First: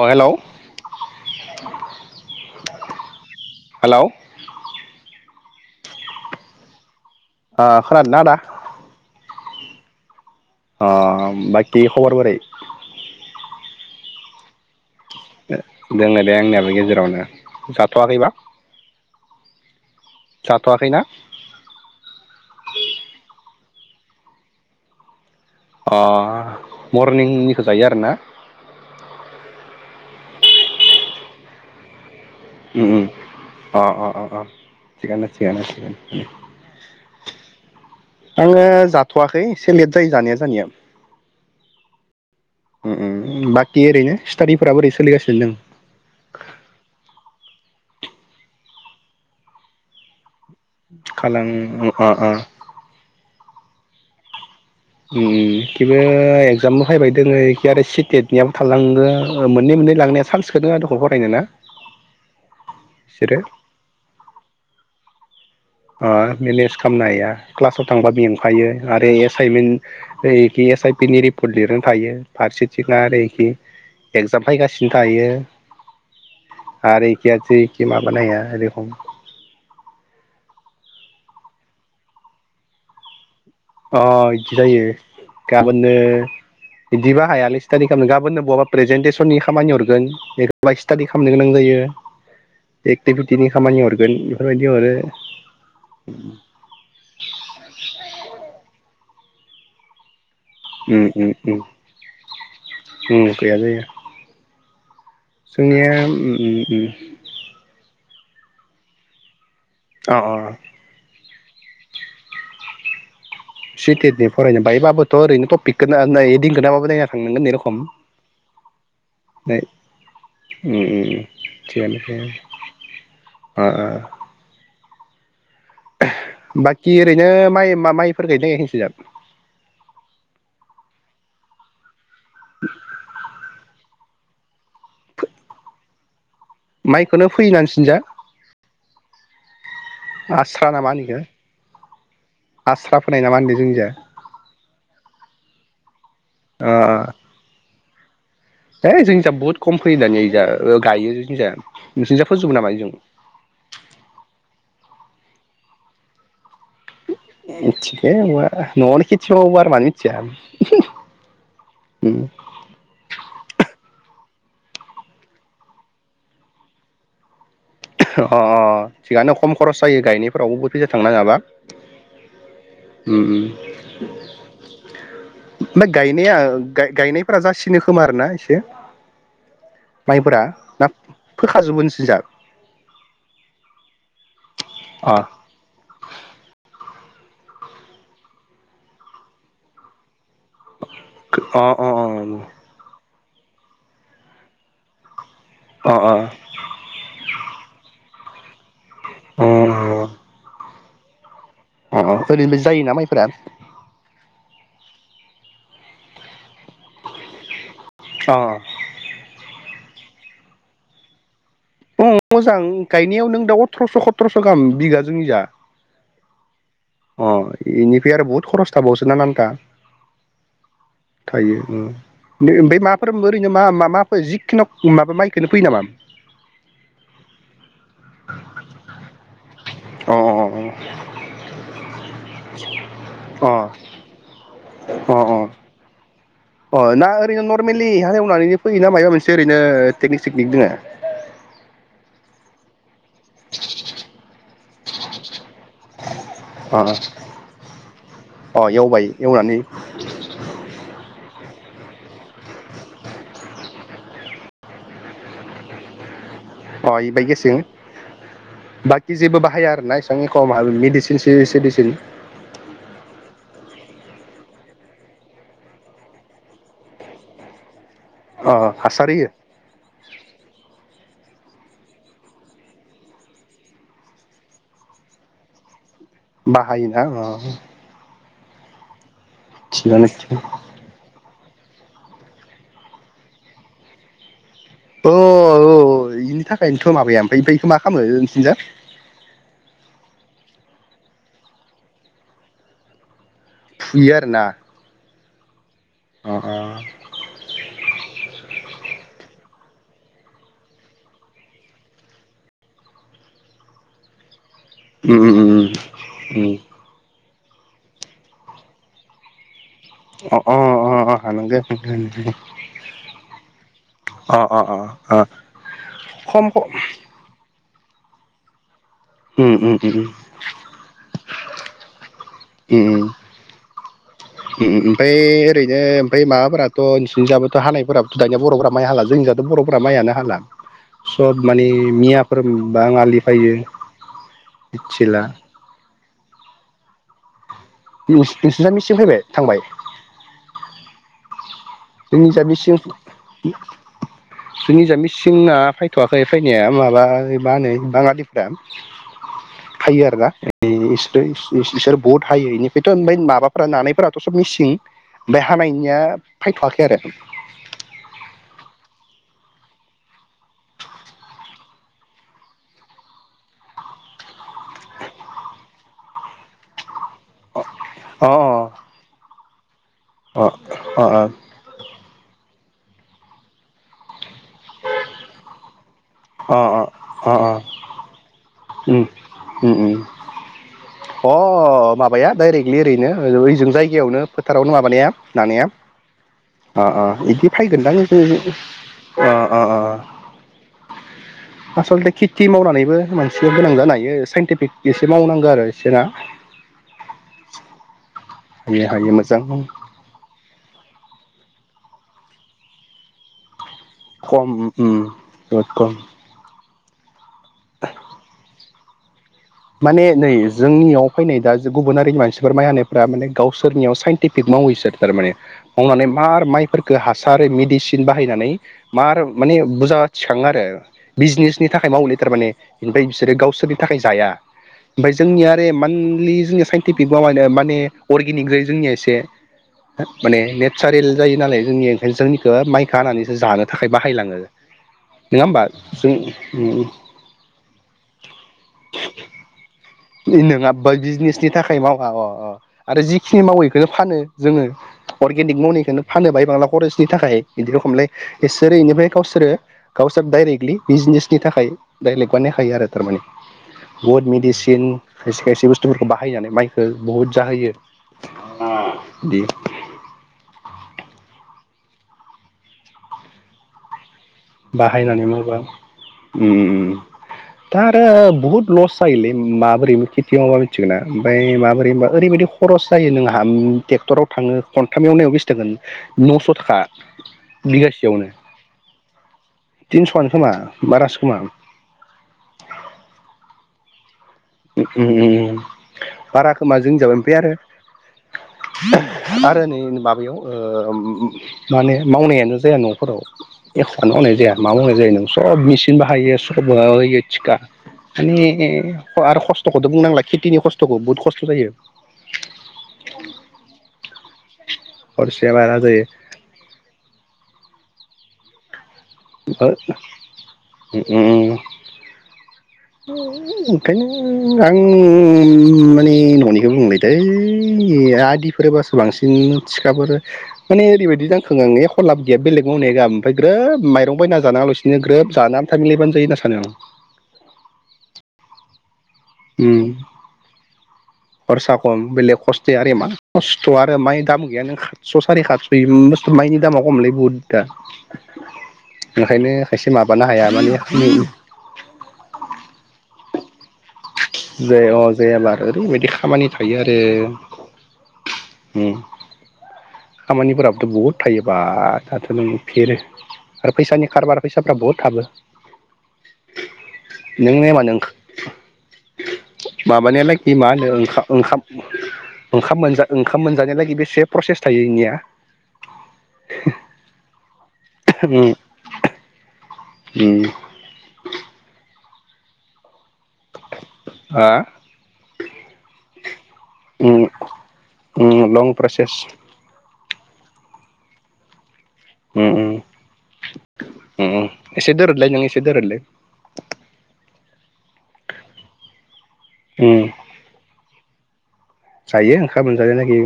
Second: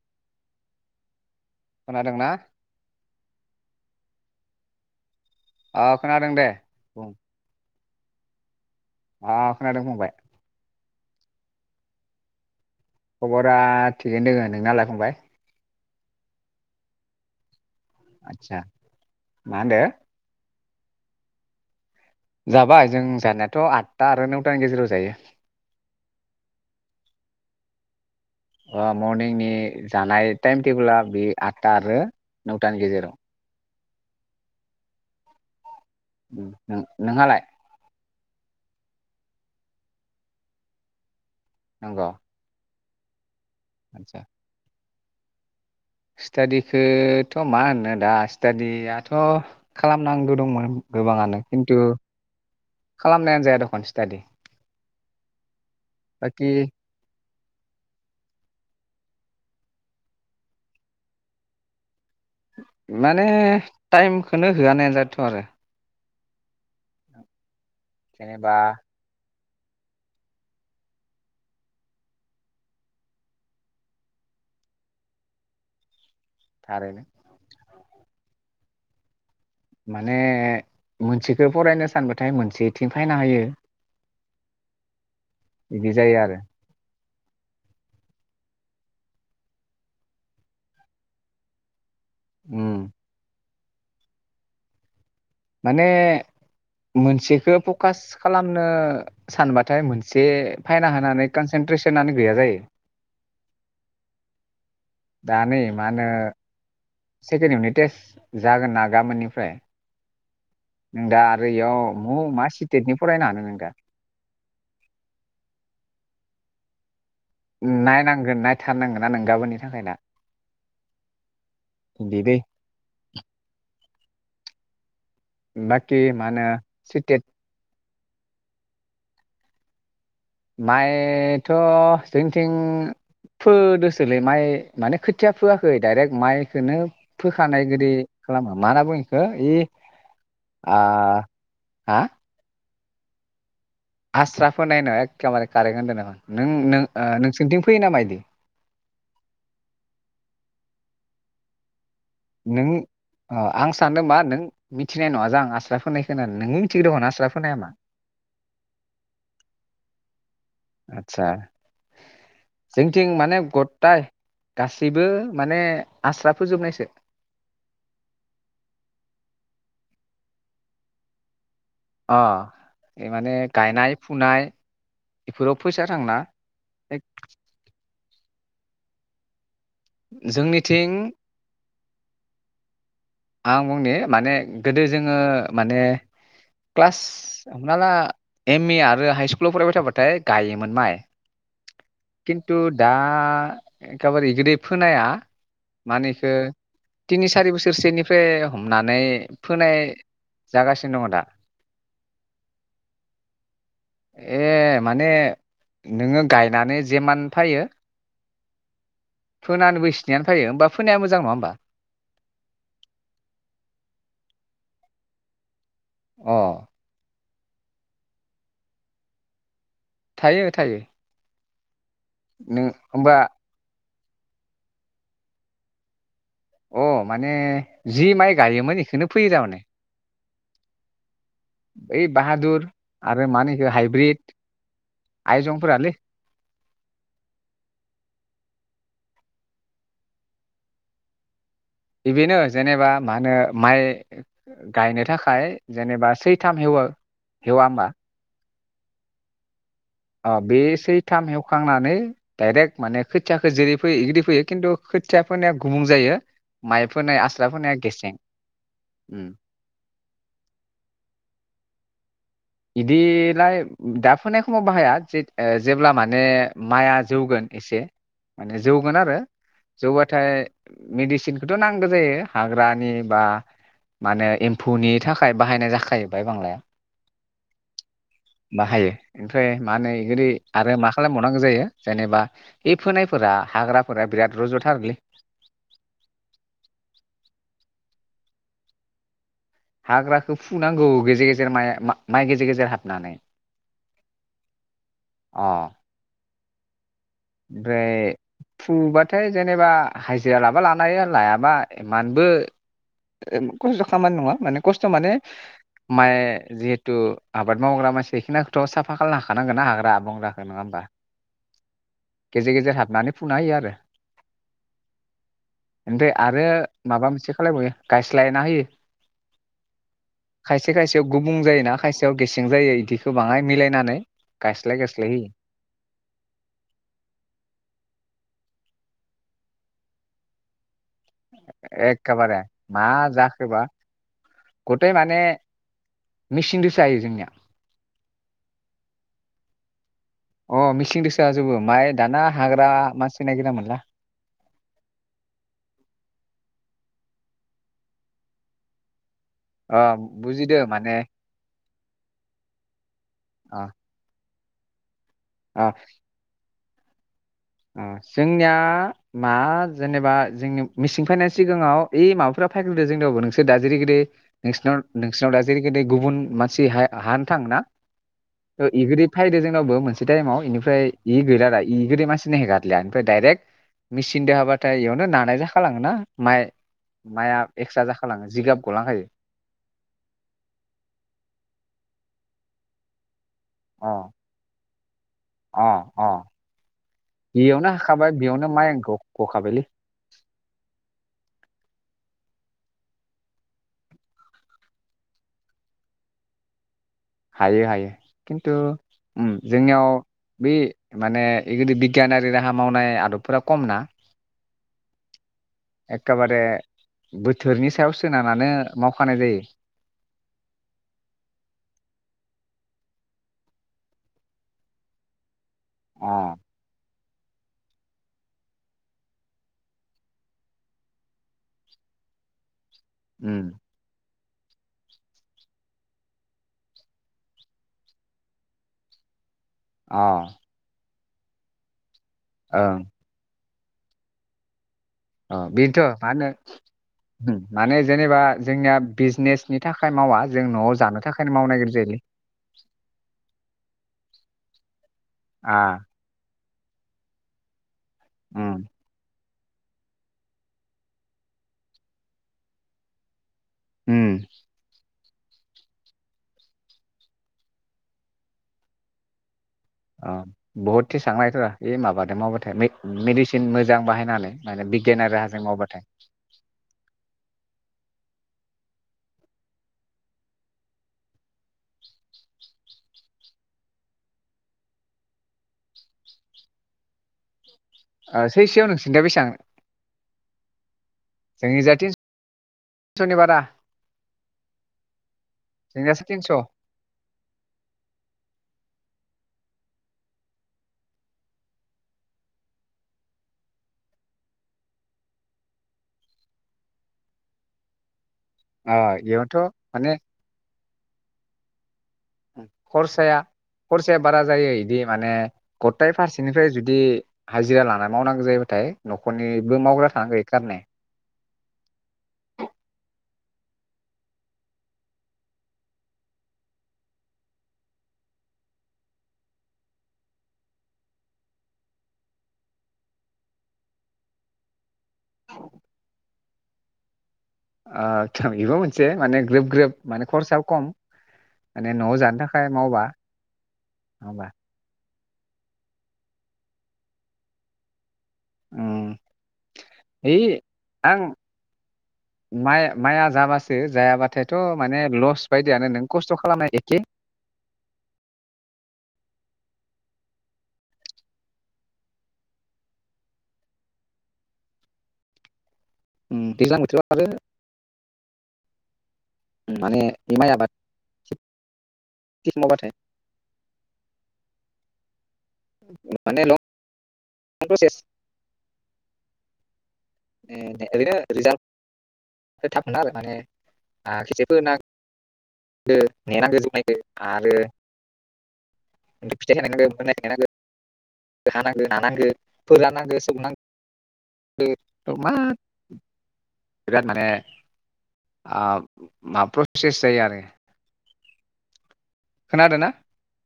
अ हेल। खोनादोंना। हेल' ओ खोनादों दे बुं। ओ खोनादोंना आदा। आ खोनादों फंबाय। अ बाखि खबर बोरै? खबरा थिगैनो दोङो नोंनालाय फंबाय। दङो दे आंनियाबो गेजेरावनो साब। आथसा मा होनदो? थवाखैना। जाबाय जों जानायाथ आदथा आरो नौथानि गेजेराव जायो। अ मरनिंनिखौ जायो आरोना। अ मरनिंनि जानाय टाइम टेबोला बे आदथा आरो नौटानि उम उम गेजेराव। अ अ अ थिगानो थिगानो। नोंहालाय। आङो जाथवाखै एसे लेट जायो जानाया जानिया। नंगौ। उम उम बाखि ओैरैनो सिटाडिफोरा बोरै? सोलिगासिनो दों। स्टादिखोथ' मा होनो दा स्टाादियाथ खालामनांगो दंमोन। गोबाङानो खालां खिन्थु अ अ खालामनाया। [inaudible] दख सटाडि उम बेबो एगजामाव फायबाय दोङो आरो सिटेटनियाबो थाललाङो मोननै मोननै लांनाया चान्सखौनो होया दख फरायनो ना। माने बिसोरो टाइमखौनो होआनायानो जाथ आरो। आ-मेनेज खालामनाय आ क्लासाव थांबा जेनेबा मेंफायो आरो एस साइनमेन्टखि एस आइ पि नि रिपर्ट लिरनो थायो फारसेथिं आरो एखै एक्जाम फैगासिनो थायो। थारैनो आरो ओइखियाथिं माबानाया एरै हम माने मोनसेखो फरायनो सानबाथाय मोनसेथिं फैना हायो। अ इदि जायो बिदि गाबोननो। जायो आरो बिदिबा हायालै स्टादि खालामनो गाबोननो बहाबा प्रेजेन्टेसननि खामानि हरगोन एबाय स्टाडि खालामनो गोनां जायो। उम एखतिबिथिनि खामानि हरगोन बेफोरबायदि हरो। माने मोनसेखो फकास खालामनो। सानबाथाय मोनसे जे फायना उम होनानै उम उम कनसेन्ट्रेसनानो गैया जायो उम गैया जायो दा नै मा जोंनिया होनो उम उम उम सेकेणड इउनिट टेस्ट जागोन ना गाबोननिफ्राय अ अ ओरैयाव म मा स्टेट नि फरायनो हानो। नों दा सिथे दे फरायनो बायायोबाबोथ ओरैनोटपिकखौ दिंगोनाबोनाया थांनांगोन ए रखम नायनांगोन नायथारनांगोन ना नों गाबोननि नै थाखाय दा ओ ओ थिगानोफ्राय बिदि दै ओओ बाखि मा होनो बाखि स्टेट ओरैनो माइ म माइ फोर गैनायखिसोजाब माइथ' जोंथिं फोदो सोलौ माइ माने खोथिया फोआखै डाइरेक्ट माइखौनो माइखौनो फैयो ना फोखानाय गोददि नोंसिनिजा खालामा मा होनना ब आस्रा बेखौ ना मा होनो इखो हा आस्रा फोनाय नामा होनदों। आस्रा फोनाय होनो [inaudible] खारेख होनदों नामा? नों नों ओ नोंसिनिथिं फैयो नामायदि है जोंनि जाया बहुत खम फैयो दानि जा गायो जोंनि जाया। नों आं सानो मा नों मिथि फिनाय नङा जां आस्रा फोननाय खोना नोंनि मिथिगो न'आवनि खिथि आरो मानि मिथिया। आतसा अ जोंनिथिं माने गथाय गासैबो माने आस्रा फोजोबनायसो अ अ थिगानो खम खरस जायो गायनायफोरावबो फैज थांनाङाबा। अ माने गायनाय फुनाय बेफोराव फैसा ओमफ्राय थांना। खोमार ना एसे। माइफोरा ना जोंनिथिं फोखाजोगबो सिन्जार आं बुंनि माने गोदो जोङो अ माने क्लास हमना ला एम ए आरो हाइ सकुलाव फरायबाय थाबाथाय गायोमोन माइ अ अ खिन्थु दा। एखे बारे जुदि फोनाया। अ माने इखौ थिनि सारि बोसोरसेनि। हमनानै फोनाय जागासिनो दङ दा। औ ओरैनो जायोना माइफोरा। ए माने नोङो गाइ माने जिमान फायो अ फोनाबो ए [unintelligible] फायो फोनाया मोजां‌ नङा ओमबा। अ मोजां गायनायाव नों दा अथ्रस' सथ्रस' गाहाम बिगा जोंनिया। अ। अ इनिफ्राय आरो बहुद खरस थाबावसो नाना नाथा। थायो थायो। थायो ओं। नों ओमफ्राय माफोर होमबा ओरैनो मा मा। जिखुनो माबा माइखौनो फैयो नामा। अ माने जि माइ गायोमोन बेखौनो फैयो थारमाने। अ। बै बाहादुर आरो अ मानिख हाइब्रिद। अ आइजंफोरालै। अ ना ओरैनो नरमेलि हालेवनानैनो फैयोना माबा मोनसे ओरैनो टेकनिक सेकनिक दङ। बेदिनो जेनेबा। मा होनो माइ। गायनो थाखाय जेनेबा सैथ ‌ थाम अ हेवा हेवा होमबा। अ एवबाय एवनानै। अ बे सैथाम हेवखांनानै डाइरेक्ट माने खोथियाखौ जेरै फैयो बिदि फैयो खिन्थु खोथिया फोननायाया गुबुं जायो। माइ अ फोनाय बायदि आस्रा गेसिं फोनाया गेसें बाखि उम जेबो बाहाया आरोना एसेबां एख मेडिसिन सि सिडिसिन। बिदिलाय दा फोनाय समाव बाहाया जे जेब्ला माने माइआ जौगोन एसे। अ माने जौगोन हासार आरो होयो जौबाथाय मेदिसिन। मिदिसिनखौथ' नांगौ जायो हाग्रानि बा मा होनो एम्फौनि थाखाय बाहायनाय जाखायो। बाहायोना। बाहायो। ओमफ्राय मा थिगानो होनो आरो मा खालाम बावनांगौ जायो। जेनेबा बे फोनायफोरा हाग्राफोरा बिराद रज'। अ बेनि थाखायनोथ' माबाया ओमफ्राय बेखौ मा खालामो। [unintelligible] हाग्राखौ फुनांगौ गेजेर गेजेर माइ माइ गेजेर गेजेर हाबनानै। फुयो आरोना। अ अ-अ ओमफ्राय फुबाथाय जेनेबा हाजिरा लाबा लानो हायो लायाबा इमानबो खस्थ' खामानि नङा माने खस्थ' माने उम उम माय जिहेतु आबाद मावग्रा मानसि बेखिनिखौथ' साफा खाला खानांगोन ना अ बंग्राखौ अ नङा होमबा अ अ हानांगोन गेजेर गेजेर हाबनानै फुना होयो आरो अ अ अ ओमफ्राय आरो खम खम माबा मोनसे खालायबावयो गायस्लायना होयो उम उम उम उम खायसे खायसेयाव गुबुं जायोना खायसे ओम ओम ओम ओम गायस्लाय गायस्लाय ओमफ्राय होयो ओरैनो ओमफ्राय माबाफोराथ' निबोथ' हानायफोराथ' दानिया बर'फ्रा माइ हाला जोंनिथ' बर'फ माइआनो हाला सब माने मियाफोर एखेबारे मा बाङालि फैयो जाखोबा गथाय माने मिथिला मेचिनदोसो हायो जोंनिया नोंसिना मिसिन फैबाय थांबाय अ मिसिंदोसो हाजोबो ओमफ्राय दाना जोंनिसाय हाग्रा मिसिं मानसि नागिरना मोनला जोंनिसाय मिसिंना फैथ'वाखै फैनाया माबा मा होनो बाङालिफ्रा अ हायो आरोना बुजिदो बि माने इसोरो इसोर बहुद हायो बेनिफ्रायथ' ओमफ्राय माबाफ्रा अ नानायफोराथ' मिसिं बे हानायनिया फायथ'वाखै आरो ओम जोंनिया मा जेनेबा जोंनि मिसिं फायनायनि सिगाङाव इ माबाफोरा फायग्रोदो जोंनियावबो नोंसोर दा जेरै गिदै नोंसिनाव नोंसिरनाव दा जेरैगिदै गुबुन मानसि हा हानो थाङो ना अ इगदि फैदो जों [unintelligible] मोनसे बे अ टाइमाव इनिफ्राय इ अ गैलालाय इ गोदो मानसि गारलियाफ्राय ओमफ्राय दडायरेक्ट मिसिनजों हाबाथाय इयावनो नानाय जाखलाङो ना अ माइ-माइआ एक्सट्रा जाखालाङो जिगाब ओम गलांखायो ओम ओम अ माबाया डाइरेक्टलि ओरैनो ओलौ ओइजों अ जायगायावनो फोथारावनो माबानाया नानाया अ अ ओ ओ इदि बेयावनो फैगोनदां हाखाबाय जोंनि बेयावनो माइ ग ओ ओ गखाबायलै ओ आस'ल'थे थि मावनानैबो मानसिया गोनां जानो हायो साइन्टिफिक एसे मावनांगौ आरो जेरा हायो हायो। खिन्थु ओम मोजां जोंनियाव बे माने एगिदि बिगियानारि राहा मावनाय आदबफोरा खम ना खम उम बुहुत खम एखेबारे बोथोरनि सायाव सोनारानो मावखानाय जायो। माने नै जोंनियाव फैनाय दा गुबुन हारिनि मानसिफोर माइ हानायफ्रा माने गावसोरनियाव साइन्टिफिक मावो इसोर थारमाने हमावनानै अ मार माइफोर खो हासार मेडिसिन बाहायनानै मार माने बुजा थिखाङो आरो बिजनेसनि थाखाय मावोलै थारमाने ओमफाय उम बिसोरो गावसोरनि थाखाय जाया। ओमफाय जोंनिया आरो एमान मुलि जोंनिया साइन्टिफिक माबानो माने अर्गेनिक जायो जोंनिया एसे अ माने ने सारेल जायो नालाय जोंनि जोंनिखो ओं माइखो हानानैसो जानो थाखाय बाहायलाङो अ नङा होमबा बेथ' मा जों होनो उम माने जेनेबा जोंनिया बिजनेस नोंङाबा बिजनेसनि नागिर थाखाय जायोलै मावा अ अ आरो जिखिनि मावो इखोनो फानो। जोङो आ अर्गेनिक मावनिखौनो फानहोबाय बांला खरसनि थाखाय बिदि खमलै उम इसोर इनिफ्राय गावसोरो गावसोर डाइरेक्टलि बिजनेसनि थाखाय डायरेक्ट बानायखायो आरो थारमाने। उम अद मिडिसि उम खायसे खायसे बुस्थुफोरखौ बाहायनानै माइखो बुहुद जाहोयो [unintelligible] ओ बहुद थेसां माइफोरा ओय माबादों माबाथाय मे-मेडिसिन मोजां बाहायनानै माने बिगियानारि बाहायनानै राहाजों मावोबा मावबाथाय उम दा आरो बुहुत लस जायोलै माबोरै खेथि मावबा मिथिगोना ओमफाय माबोरै होनबा ओरैबायदि खरस जायो नोंहा उम टेक्टराव थाङो खन्थाम एवनायाव बेसे थांगोन नौस' थाखा। ओ सैसेयाव नोंसिना थिनस'आनो खोमा बारासो खोमा जोंनिजा थिन सनि बारा उम जोंनियासो तिनस' ओ [unintelligible] आरो नै माबायाव ओ माने मावनायानो जाया न'फोराव एख'नो मावनाय जाया मा मावनाय जायो नों सब मेचिन बाहायो सब होयो थिखा। माने आरो इयावनोथ' खस्थ'खौथ' माने बुंनांला खेथि खस्थ'खौ बुहुत खस्थ' जायो। खरसाया खरसाया बारा जायो इदि माने खरसाया बारा गथथाय जायो फारसेनिफ्राय जुदि हाजिरा लाना मावनांगौ जायोब्लाथाय नखरनिबो मावग्रा थानांगै इखारने उम उम ओंखायनो आं माने न'निखौ बुंलाय दै आदिफोरोबासो बांसिन थिखाफोर माने ओरैबायदि नांखांऔ आं एख लाब गैया बेलेग मावनाय गाहाम ओमफ्राय ग्रोब माइरं बायना जानाङालासिनो ग्रोब जानानै थां मिलायबानो जायो होना सानो आं। आदसा बेबो मोनसे माने ग्रोब ग्रोब उम माने खरसायाव खम माने खरसा न'आव खम जानो बेलेग थाखाय खस्थ‌ मावबा आरो इमान खस्थ आरो नङा माइ होमबा दाम गैयानो ओंखार स सारि बस्थु माइनि दामा खमलै बहुद दा उम ओंखायनो खायसे ओइ माबानो हाया माने‌ आं जायाबाथाय जाया अ जायाब्ला ओरैबायदि खामानि खालामनाय एखे थायो आरो उं खामानिफोराबोथ बहुद थायो बा दाथ नों फेरो आरो फैसानि खारबार फैसाफ्रा बहुद थाबो। उं‌ दैज्लां बोथोराव आरो माने [unintelligible] माइ आबाद माबानायलागि मा होनोओंखाम खेथि मावबाथाय ओंखाम ओंखाम ओंखाम मोनजानायलागि बेसे प्रसेस थायोनिया माने लंप्रसेस [unintelligible] उम उम [unintelligible] माने आ हा [unintelligible] नेनांगोन [inaudible] आरो उं [unintelligible] हा नांगो नानांगो उम उम फोरानांगो उम उम सौनांगौ एसे मा दोरोदलाय नों एसे दोरोदलाय बिराद माने आ माबा प्रसेस जायो उम आरो जायो खोनादों ओंखाम ना मोनजानाय नागि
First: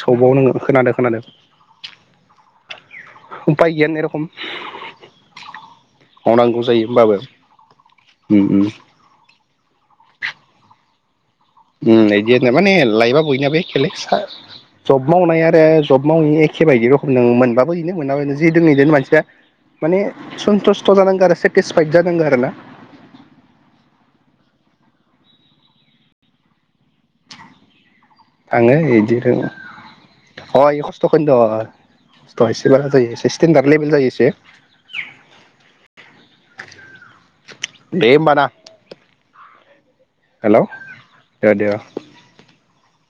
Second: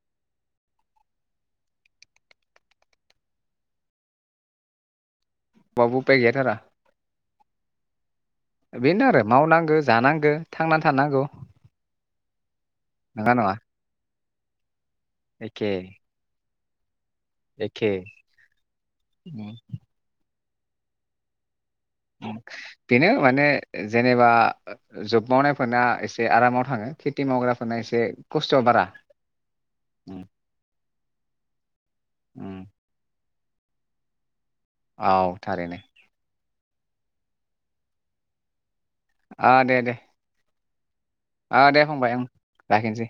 सबाव नोङो खोनादो खोनादों उफाय गैया होननाय रखम बाव उफाय गैयाथारा मावनांगौ जायो होमबाबो उम उम बेनो आरो मावनांगौ जानांगौ थांना थानांगौ। उम एदि माने लायोबा नंगोना नङा बयनाबो एखेलै सा जब मावनाय आरो एखे जब मावै एके एखे बायदि र नों मोनबाबो एखे इनो मोनबाबो इनो जि दों इदोनो मानसिफया उम, माने सन्तस्थ' जानांगोन आरो से बेनो माने जेनेबा। जब मावनायफोरना एसे आरामाव थाङो खेथि मावग्राफोरना एसे। खस्थ' थाङो बारा इदि रों उम, अ इ खस्थ'। थखन द। थ उम। एसे बारा जायो एसे। स्टेनडार लेबेल जायो एसे। औ थारैनो। दे होमबाना। अ दे-दे। हेलौ। आ दे फंबाय ओं। लाखिसै।